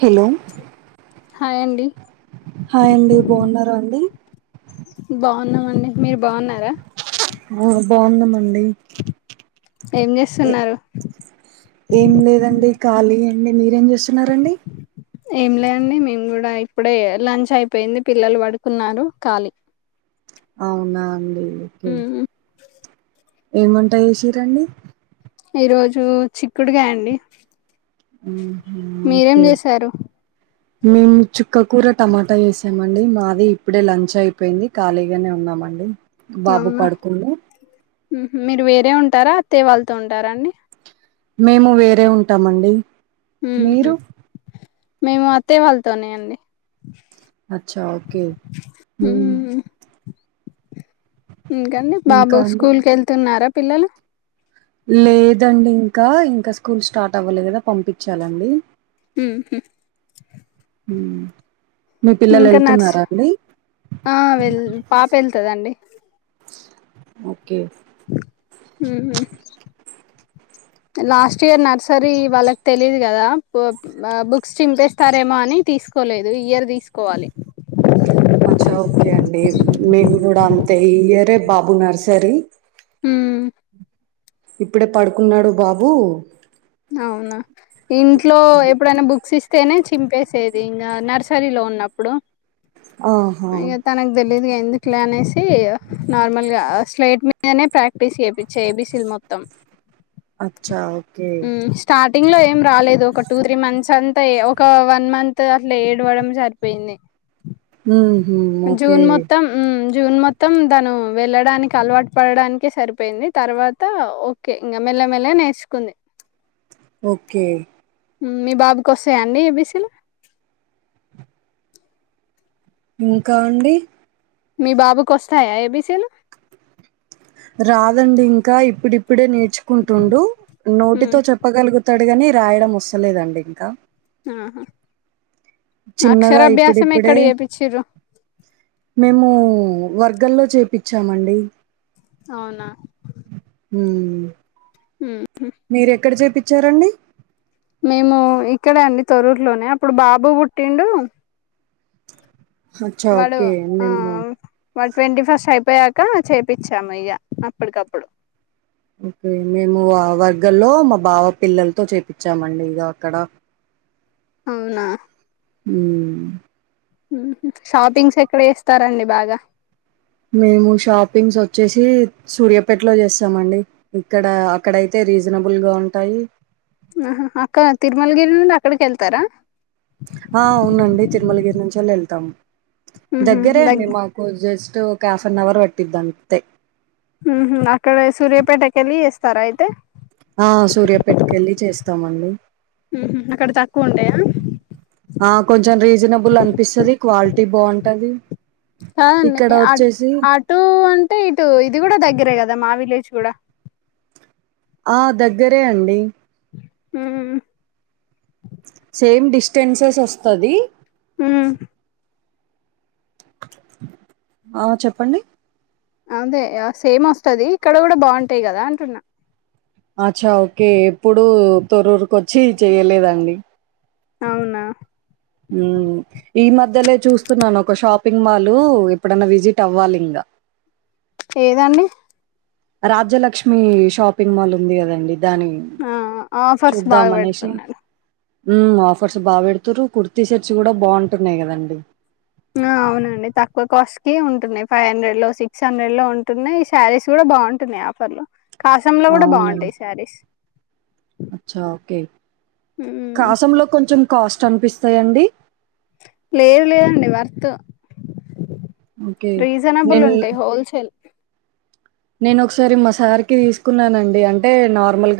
Hello హాయండి hi అండి బాగున్నారా అండి ఉన్నామండి మీరు బాగున్నారా బాగున్నమండి ఏం చేస్తున్నారు ఏం లేదండి ఖాళీ అండి మీరేం చేస్తున్నారండి ఏం లేండి మేము కూడా ఇప్పుడే లంచ్ అయిపోయింది పిల్లలు పడుకున్నారు ఖాాలీ [inaudible] అవునా అండి ఓకే మ్మ్. ఏమంటా చెసిరండి ఈ రోజు చిక్కుడుగాయ్ అండి మీరేం ఓకే చేశారు మేము చుక్క కూర టమాటా చేసామండి మాది ఇప్పుడే లంచ్ అయిపోయింది ఖాళీగానే ఉన్నామండి బాబు అవునా పడుకున్నాు మీరు వేరే ఉంటారా అత్తాయ్య వాళ్ళతూ ఉంటారా అండి మేము వేరే ఉంటామండి మీరు మ్మ్. మేము అత్తే వాళ్ళతోనే అండి అచ్చా ఓకే మ్మ్. ఇంకండి ఇంకా బాబు అండి స్కూల్ కి వెళ్తున్నారా పిల్లలు లేదండి ఇంకా ఇంకా స్కూల్ స్టార్ట్ అవ్వలేి కదా పంపించాలండి హ హ ఇంకా నర్స్ ఆ వె పాప వెళ్తుందండి ఓకే ఉహు [inaudible] లాస్ట్ ఇయర్ నర్సరీ వాళ్ళకి తెలీదు కదా బుక్స్ చింపేస్తారేమో అని తీసుకు తీసుకోలేదు ఈ ఇయర్ తీసుకోవాలి [inaudible] అచ్చా ఓకే అండి మేము కూడా అంతే ఈ ఇయరే బాబు నర్సరీ హ ఇప్పుడే పడుకున్నాడు బాబు అవునా ఇంట్లో ఎప్పుడైనా బుక్స్ ఇస్తేనే తింపేసేది ఇంక నర్సరలో ఉన్నప్పుడు ఆహా ఇక తనకు తెలిదుగా ఎందు క్లే అనేసి నార్మల్ గా స్లేట్ మీదనే ప్రాక్టీస్ చేయిచ్చ ఏబీసిల్ మొత్తం అచ్చా ఓకే స్టార్టింగ్ లో ఏం రాలేదు ఒక టూ త్రీ మంత్స్ అంతా ఒక వన్ మంత్ అట్ల ఏడవడం సరిపోయింది హ్మ్ హు ఓకే జూన్ మొత్తం జూన్ మొత్తం తను వెళ్ళడానికి అలవాటు పడడానికే సరిపోయింది తర్వాత ఓకే ఇంగ మల్ల మెల్ల గ నేర్చుకుంది ఓకే మీ బాబుకి వస్తాయండి అండి ఏబీసీలు ఇంకా అండి మీ బాబుకు వస్తాయా ఏబిసీలు రాదండి ఇంక ఇప్పుడిప్పుడే నేర్చు కుంటుండు హ్మ్. నోటితో చెప్పగలుగుతాడు గని రాయడం వస్తలేదండి ఇంకా ఆహా చిన్నగా అక్షరాభ్యాసం ఇప్పుడిప్పుడే ఎక్కడ చేపిచిరు మేము వర్గంలో చేపిచ్చామండి అవునా హ్మ్. మీరు ఎక్కడ చేపిచారండి మేము ఇక్కడే అండి తరూరులోనే అప్పుడు బాబు పుట్టిండు అచ్చా వాడు ఓకే ఆ మేము మ ట్వంటీ ఫస్ట్ అయిపోయాక చేపిచ్చాము ఇగ అప్పటికప్పుడు ఓకే మేము ఆ వర్గంలో మా బావ పిల్లలతో చేపించామండి ఇక అక్కడ అవునా ఊ షాపింగ్స్ ఎక్కడ చేస్తారండి బాగ మేము షాపింగ్స్ ఒచ్చేసి సూర్యాపేటలో చేస్తామండి ఇక్కడ అక్కడయితే రీజనబుల్ గా ఉంటాయి ఆ అక్కడ తిరుమలగిరి నుండి అక్కడికి వెళ్తార ఆ అవునండి తిరుమలగిరి నుంచి [unintelligible] వెళ్తాము ఉహు దగ్గరే అండి దగ్ మాకు జస్ట్ ఒక హాఫ్ అన్ అవర్ [unintelligible] హ అక్కడ సూర్యాపేటకెళ్ళి వేస్తార అయితే ఆ సూర్యాపెట్ కెళ్ళి చేస్తామండి ఉహు అక్కడ తక్కువ ఉంటాయా ఆ కొంచెం రీజనబుల్ అనిపిస్తది క్వాలిటీ బాగుంటది కాదండి ఇక్కడ అ వచ్చేసి అటు అంటే ఇటు ఇది కూడ దగ్గరే కదా మావి [unintelligible] ఆ దగ్గరే అండి ఊ సేమ్ డిస్టెన్సెస్ వస్తది ఉ ఆ చెప్పండి అదే సేమ్ వస్తది ఇక్కడ కూడా బాగుంటాయి కదా అంటున్నా అచ్చా ఓకే ఎప్పుడు [unintelligible] వచ్చి చెయ్యలేదాండి అవునా ఈ మధ్యలే చూస్తున్నాను ఒక షాపింగ్ మాల్ ఎప్పుడైన్నా విజిట్ అవ్వాలి ఇంగ ఏదండి రాజ్యలక్ష్మి షాపింగ్ మాల్ ఉంది కదండి దాని ఆ ఆఫర్స్ చూద్దాం బాగా అనేసి పెడుతున్నారు ఉమ్ ఆఫర్స్ బా పెడుతారు కుర్తీ షర్ట్స్ కూడా బాగుంటున్నాయి కదండి ఆ అవునండి తక్కువ కాస్ట్ కి ఉంటున్నాయి ఫైవ్ హండ్రెడ్ లో సిక్స్ హండ్రెడ్ లో ఉంటున్నాయి శారీస్ కూడా బాగుంటున్నాయి ఆఫర్ లో కాసం లో కూడా అవునండి బాగుంటాయి శారీస్ అచ్చా ఓకే కాసంలో కొంచెం కాస్ట్ అనిపిస్తాయండి లేదు లేదండి వర్త్ ఓకే రీజనబుల్ ఉంటాయి హోల్సేల్ నేను ఒకసారి మా సారికిి తీసుకున్నానండి అంటే నార్మల్గా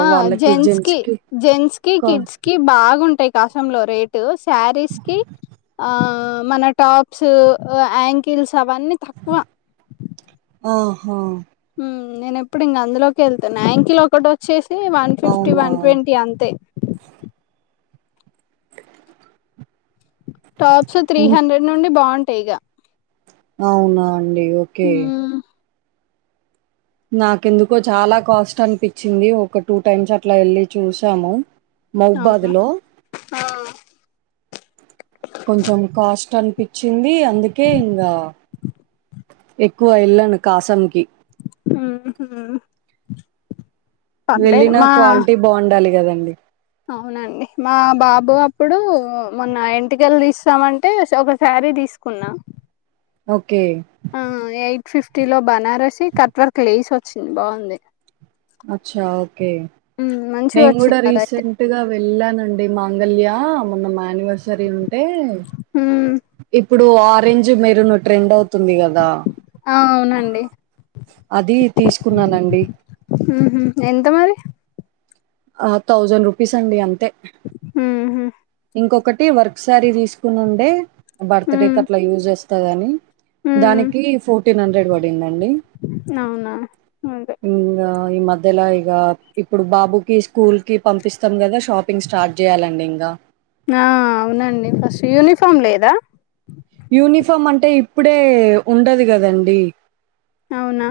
ఆ జెంట్స్ కి జెంట్స్ కి కా కిడ్స్ కి బాగుంటాయి కాసము లో రేటు శారీస్ కి ఆ ఆ మన టాప్స్ యాంకిల్స్ అవన్నీ తక్కువ ఆహా నేను ఎప్పుడు ఇంక అందులోకి వెళ్తాను అయాంకిలో ఒకటి వచ్చే వన్ ఫిఫ్టీ అవునా! వన్ ట్వంటీ అంతే టాప్స్ త్రీ హ్మ్. హండ్రెడ్ నుండి బాగుంటాయి ఇగ అవునా అండి ఓకే నాకెందుకో చాలా కాస్ట్ అనిపించింది ఒక టూ టైమ్స్ అట్లా వెళ్ళి చూసాము మైబాద్ లో ఆ కొంచెం కాస్ట్ అనిపించింది అందుకే ఇంకా ఎక్కువ వెల్ళను కాసాం కి ఆహ వెళ్ళిన క్వాలిటీ బాగుండాలి కదండి అవునండి మా బాబు అప్పుడు మొన్న ఇంటికెలు తీస్తామంటే ఒకసారి సారీ తీసుకున్నా ఓకే ఆ ఎయిట్ ఫిఫ్టీ లో బనారసీ కట్వర్క్ లేసి వచ్చింది బాగుంది అచ్చా ఓకే హ్మ్. మంచిగా నేను కూడా వచ్చింది అదైతే రీసెంట్ గా వెళ్ళానండి మాంగళ్య మొన్న మా అనివర్సరీ ఉంటే హ్మ్. ఇప్పుడు ఆరెంజ్ మెరును ట్రెండ్ అవుతుంది కదా ఆ! అవునండి అది తీసుకున్నానండి ఉహ ఎంత మరి ఆ థౌజండ్ రూపీస్ అండి అంతే అహా ఇంకొకటి వర్క్ సారీ తీసుకుని ఉండే బర్త్డే హ్మ్. కట్లా యూజ్ చేస్తాది అని హ్మ్. దానికి ఫోర్టీన్ హండ్రెడ్ పడింది అవునా అదే ఇంగా ఈ మధ్యలా ఇక ఇప్పుడు బాబుకిి స్కూల్ కి పంపిస్తాం కదా షాపింగ్ స్టార్ట్ చేయ్యాలండి ఇంకా ఆ అవునండి ఫస్ట్ యూనిఫామ్ లేదా యూనిఫామ్ అంటే ఇప్పుడే ఉండదు కదండి అవునా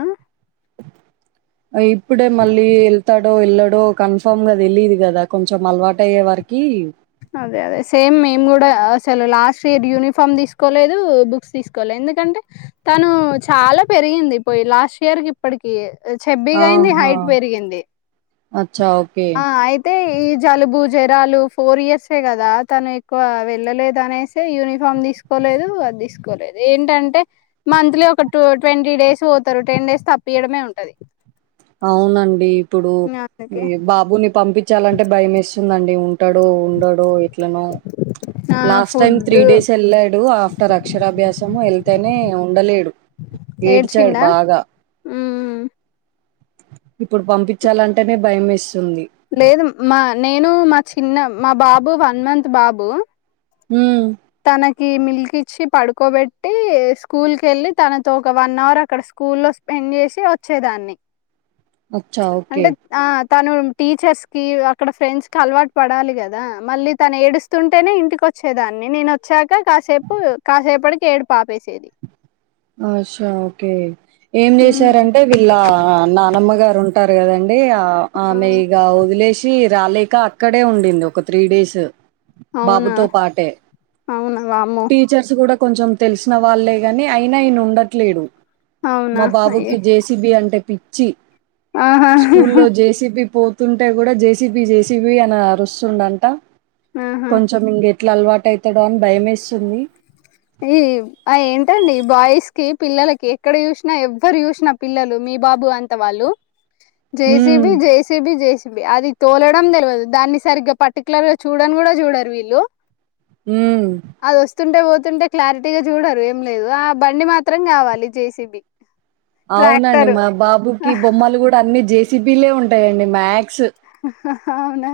ఇప్పుడే మళ్ళీ వెళ్తాడో వెళ్ళాడో కన్ఫామ్ గా తెలీదు కదా కొంచెం అలవాటు అయ్యే వరకి అదే అదే సేమ్ మేము కూడా అసలు లాస్ట్ ఇయర్ యూనిఫామ్ తీసుకోలేదు బుక్స్ తీసుకోలే ఎందుకంటే తను చాలా పెరిగింది పోయి లాస్ట్ ఇయర్ కి ఇప్పటికి చెబ్బీగా అయింది ఆహా! హైట్ పెరిగింది అచ్చా! ఓకే. ఆ అయితే ఈ జలుబు జరాలు ఫోర్ ఇయర్సే కదా తను ఎక్కువ వెళ్ళలేదు అనేసి యూనిఫామ్ తీసి తీసుకో లేదు అది తీసుకోలేదు ఏంటంటే మంత్లీ ఒక టూ ట్వంటీ డేస్ పోతారు టెన్ డేస్ తప్పీయడమే ఉంటది అవునండి ఇప్పుడు అందుకే ఈ బాబుని పంపించాలంటే భయం వేస్తుందండి ఉమ్ ఉంటాడో ఉండడో ఎట్లనో ఆ last food time three days వెళ్ళాడు ఆఫ్టర్ అక్షరాభ్యాసం వెళ్తేనే ఉండలేడు ఏడ్చాడు ఏడ్చిండా బాగా మ్మ్ ఇప్పుడు పంపించాలంటేనే భయం వేస్తు లేదు మా నేను మా చిన్న మా బాబు వన్ మంత్ బాబు హ్మ్. తనకి ఈ మిల్క్ ఇచ్చి పడుకోబెట్టి స్కూల్ కి వెళ్ళి తనతో ఒక వన్ అవర్ అక్కడ స్కూల్ లో స్పెండ్ స్పెండ్ చేసి వచ్చేదాన్ని అచ్చా ఓకే అంటే ఆ! తను టీచర్స్ కి అక్కడ ఫ్రెండ్స్ కి అలవాటు పడాలి కదా మళ్ళీ తను ఏడుస్తుంటేనే ఇంటికి వచ్చేదాన్ని నేను వచ్చాక కాసేపు కాసేపటికి ఏడు ఆపేసేది అచ్చా ఓకే ఏం హ్మ్. చేసారంటే వీళ్ళ నానమ్మగారు ఉంటారు కదండి ఆ! ఆమె ఇగా వదిలేసి రాలేక అక్కడే ఉండేది ఒక త్రీ డేస్ అవునా? బాబుతో పాటే అవునా? వామ్మో! టీచర్స్ కూడా కొంచెం తెలిసిన వాళ్లే గాని అయినా ఈయన ఉండట్లేడు అవునా? మా అయ్యో! బాబుకి జేసీబీ అంటే పిచ్చి ఆహా! స్కూల్లో జేసీబి పోత్ పోతుంటే కూడా జేసిపి జేసిపి అని అరుస్తుండంట ఆహా! కొంచెం ఇంగ ఎట్లా అలవాటు అవుతాడో అని భయం వేస్తుంది ఈ ఆ ఏంటండి బాయ్స్ కి పిల్లలకి ఎక్కడ చూసినా ఎవ్వరు చూసినా పిల్లలు మీ ఈ బాబు అంత వాళ్ళు హ్మ్. జెసిబి జెసిబి జెసిబి అది తోలడం తెల్వదు దాన్ని సరిగ్గా పర్టిక్యులర్ గా చూడన్ కూడా చూడరు వీళ్ళు హ్మ్. అది వస్తుంటే పోతుంటే క్లారిటీగా చూడరు ఏం లేదు ఆ బండి మాత్రం కావాలి జేసీబి అవునండి మా బాబుకి బొమ్మలు కూడా అన్ని జేసీపిలే ఉంటాయండి మ్యాక్స్ హా హా అవునా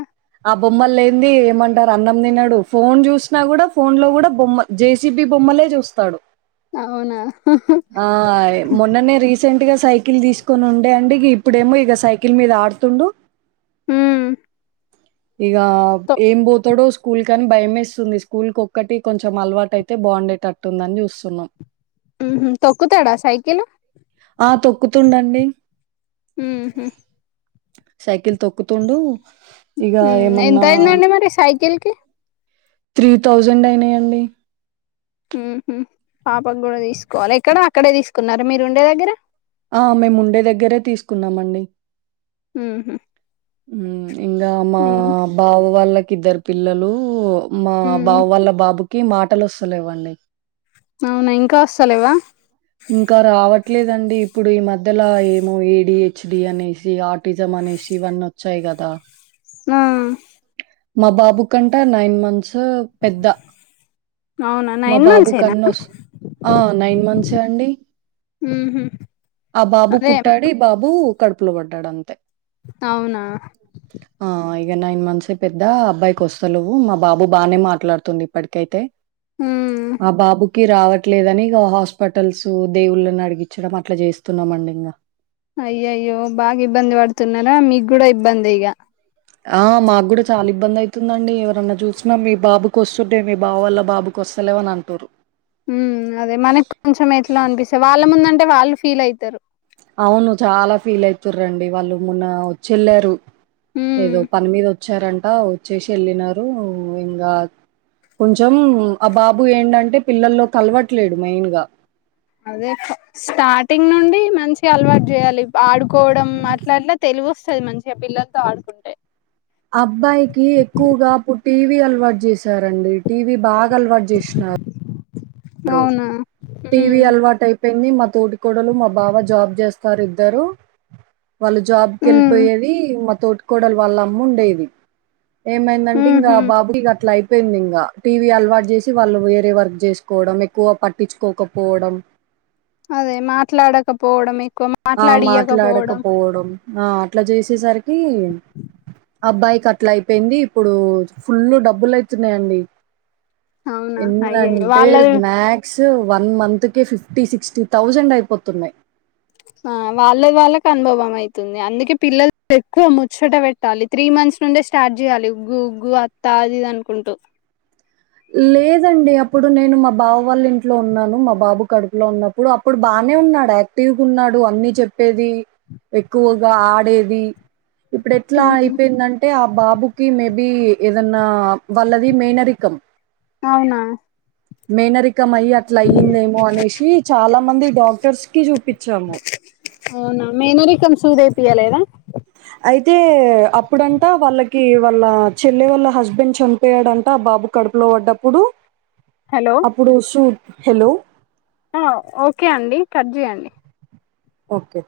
ఆ బొమ్మలు లేంది ఏమంటారు అన్నం తినడు ఫోన్ చూసినా కూడా ఫోన్ లో కూడా బొమ్మ జేసీబీ బొమ్మ బొమ్మలే చూస్తాడు అవునా ఆయ్ మొన్ననే రీస్ రీసెంట్ గా సైకిల్ తీసుకొని ఉండే అండి ఇప్పుడేమో ఇక సైకిల్ మీద ఆడుతుండు [inaudible] ఇక తొ ఏం పోతాడో స్కూ స్కూల్ కని భయమేస్తుంది స్కూల్ ఒక్కటి కొంచెం అలవాటు అయితే బాగుండేటట్టుందని చూస్తున్నాం హ్మ్ హు తొక్కుతాడా సైకిల్ ఆ తొక్కుతుండండి ఉహు సైకిల్ తొక్కుతుండు ఇగ ఉమ్ ఎంత ఏమన్నా అయిందండి మరి సైకిల్ కి త్రీ థౌజండ్ అయినాయి అండి హ్మ్ హు పాపకు కూడా తీసుకోవాల ఎక్కడ అక్కడే తీసుకున్నారు మీరు ఉండే దగ్గర ఆ మేముండే దగ్గరే తీసుకున్నామండి ఊ హుమ్ మ్ ఇంగ మా బావ వాళ్ళకి ఇద్దరు పిల్లలు మా ఉమ్ బావ వాళ్ళ బాబుకి మాటలస్తలేవన్నీ అవునా ఇంకాస్తలేవా ఇంకా రావట్లేదండి ఇప్పుడు ఈ మధ్యలో ఏమో ఏడీ హెచ్డీ అనేసి ఆర్టిజం అ నేషి ఇవన్నోచ్చయ్ కదా నా మా బాబు కంట నైన్ మంత్స్ త్ పెద్ద అవునా మా నైన్ బాబు మంత్స్ ఏనా కన్నా ఓస్ ఆ నైన్ మంత్స్ తే అండి ఉహు ఆ బాబు అదే పుట్టాడు ఇ బాబు కడుపులో పడ్ టడంతె అవునా ఇగ నైన్ మంత్స్ పెద్ద అబ్బాయికి వస్తలేవు మా బాబు బాగానే మాట్లాడుతుంది ఇప్పటికైతే ఉమ్ ఆ బాబుకి రావట్లేదని ఇగ హాస్ప్ పటల్సు దేవుళ్ళని అడిగించడం అట్లా చేస్తున్నామ అండి ఇంగ అయ్యాయో బాగా ఇబ్బంది పడుతున్నారా మీకు కూడా ఇబ్బంది ఇగ ఆ మాక్ కూడా చాలా ఇబ్బందైతుందండి ఎవరన్నా చూసినా మీ బాబుకు ఒస్తున్నాయ్ మీ బావ వాళ్ళ బాబుక్ ఒస్తలేవ్ అన్ అంటురు మ్ అదే మనక్ కొంచం ఎట్లా అనిపిస్తా వాళ్ళ ముందుంటే వాళ్ళు ఫీల్ అయితరు అవును చాలా ఫీల్ అయితురండి వాళ్ళు మొన్న వచ్చేళ్ళారు ఉమ్ ఏదో పని మీద ఒ ఒచ్చారంట ఒచ్చేసి ఎళ్ళినారు ఇంగా కొంచం ఆ బాబు ఏంటంటే పిల్లల్లో కలవట్లేడు మెయిన్గ అదే ఫ స్టార్టింగ్ నుండి మంచి అలవాట్ చేయాలి ఆడు కోవడం అట్లా అట్లా తెల్వొస్తాది మంచిగా పిల్లలతో ఆడుకుంటే అబ్బాయికి ఎక్కువగా ప్పుడ్ టీవీ అలవాటు చేసారండి టీవీ బాగా అలవాట్ చేష్న అ అవునా టీవీ ఉమ్ అల్వాటయిపోయింది మా తోటి కోడలు మా బావ జాబ్ చేస్తారు ఇద్దరు వాళ్ళు జాబ్ ఉమ్ కేళ్ళిపోయేది మా తోటి కోడలు వాళ్ళ అమ్ముండేది ఏమైందంటే ఇంగ ఉహు అ బాబుకి అట్లా అయి పెందింగ టీవీ అలవాట్ చేసి వాళ్ళు వేరే వర్క్ చేసుకోవడం ఎక్కువ పట్టించ్ కోకపోవడం అదే మాట్లాడకపోవడమే ఆ మాట్లాడకపోవడం ఆ అట్లా చేసేసరికి అబ్బాయికి అట్లా అయిపోయింది ఇప్పుడు ఫుల్లు డబ్బులు అయితున్నాయండి అవునా అయ్యయ్యో ఎన్నంటే వాళ్ళ మ్యాక్స్ వన్ మంత్క్ కే ఫిఫ్టీ సిక్స్టీ థౌజండ్ అయిపోతున్నాయ్ ఆ వాళ్ళ వాళ్ళక్ అనుభవం అయితుంది అందుకే పిల్లలు ఎక్కువ ముచ్చట పెట్టాలి త్రీ మంత్స్ ను నుండే స్టార్ట్ చేయాలి ఉగ్గు ఉగ్గు అత్తా అది ఇది అనుకుంటూ లేదండి అప్పుడు నేను మా బావ వాళ్ళ ఇంట్లో ఉన్నాను మా బాబు కడుపులో ఉన్నప్పుడు అప్పుడు బానే నే ఉన్నాడ్ యాక్టివ్ ఉన్నాడు అన్ని చెప్ పేది ఎక్కువగా ఆడేది ఇప్పుడు ఎట్లా ఉమ్ అయిపోయిందంటే ఆ బాబు కి మేబి ఏదన్నా వల్లది మేనరికం అవునా మేనరి క్కమయి అట్ల అయిందేమో అనేసి చాలా మంది డాక్టర్స్ కి చూపించాము అవునా మేనరికం తీయలేదా అయితే అప్పుడంతా వాళ్ళక్ కి వాళ్ళ చెల్లె వాళ్ళ హస్బెండ్ చనిపోయాడంట ఆ బాబు కడుపులో పడ్డప్పుడు హలో అప్పుడు సూ హలో ఆ ఓకే అండి కట్ చేయండి ఓకే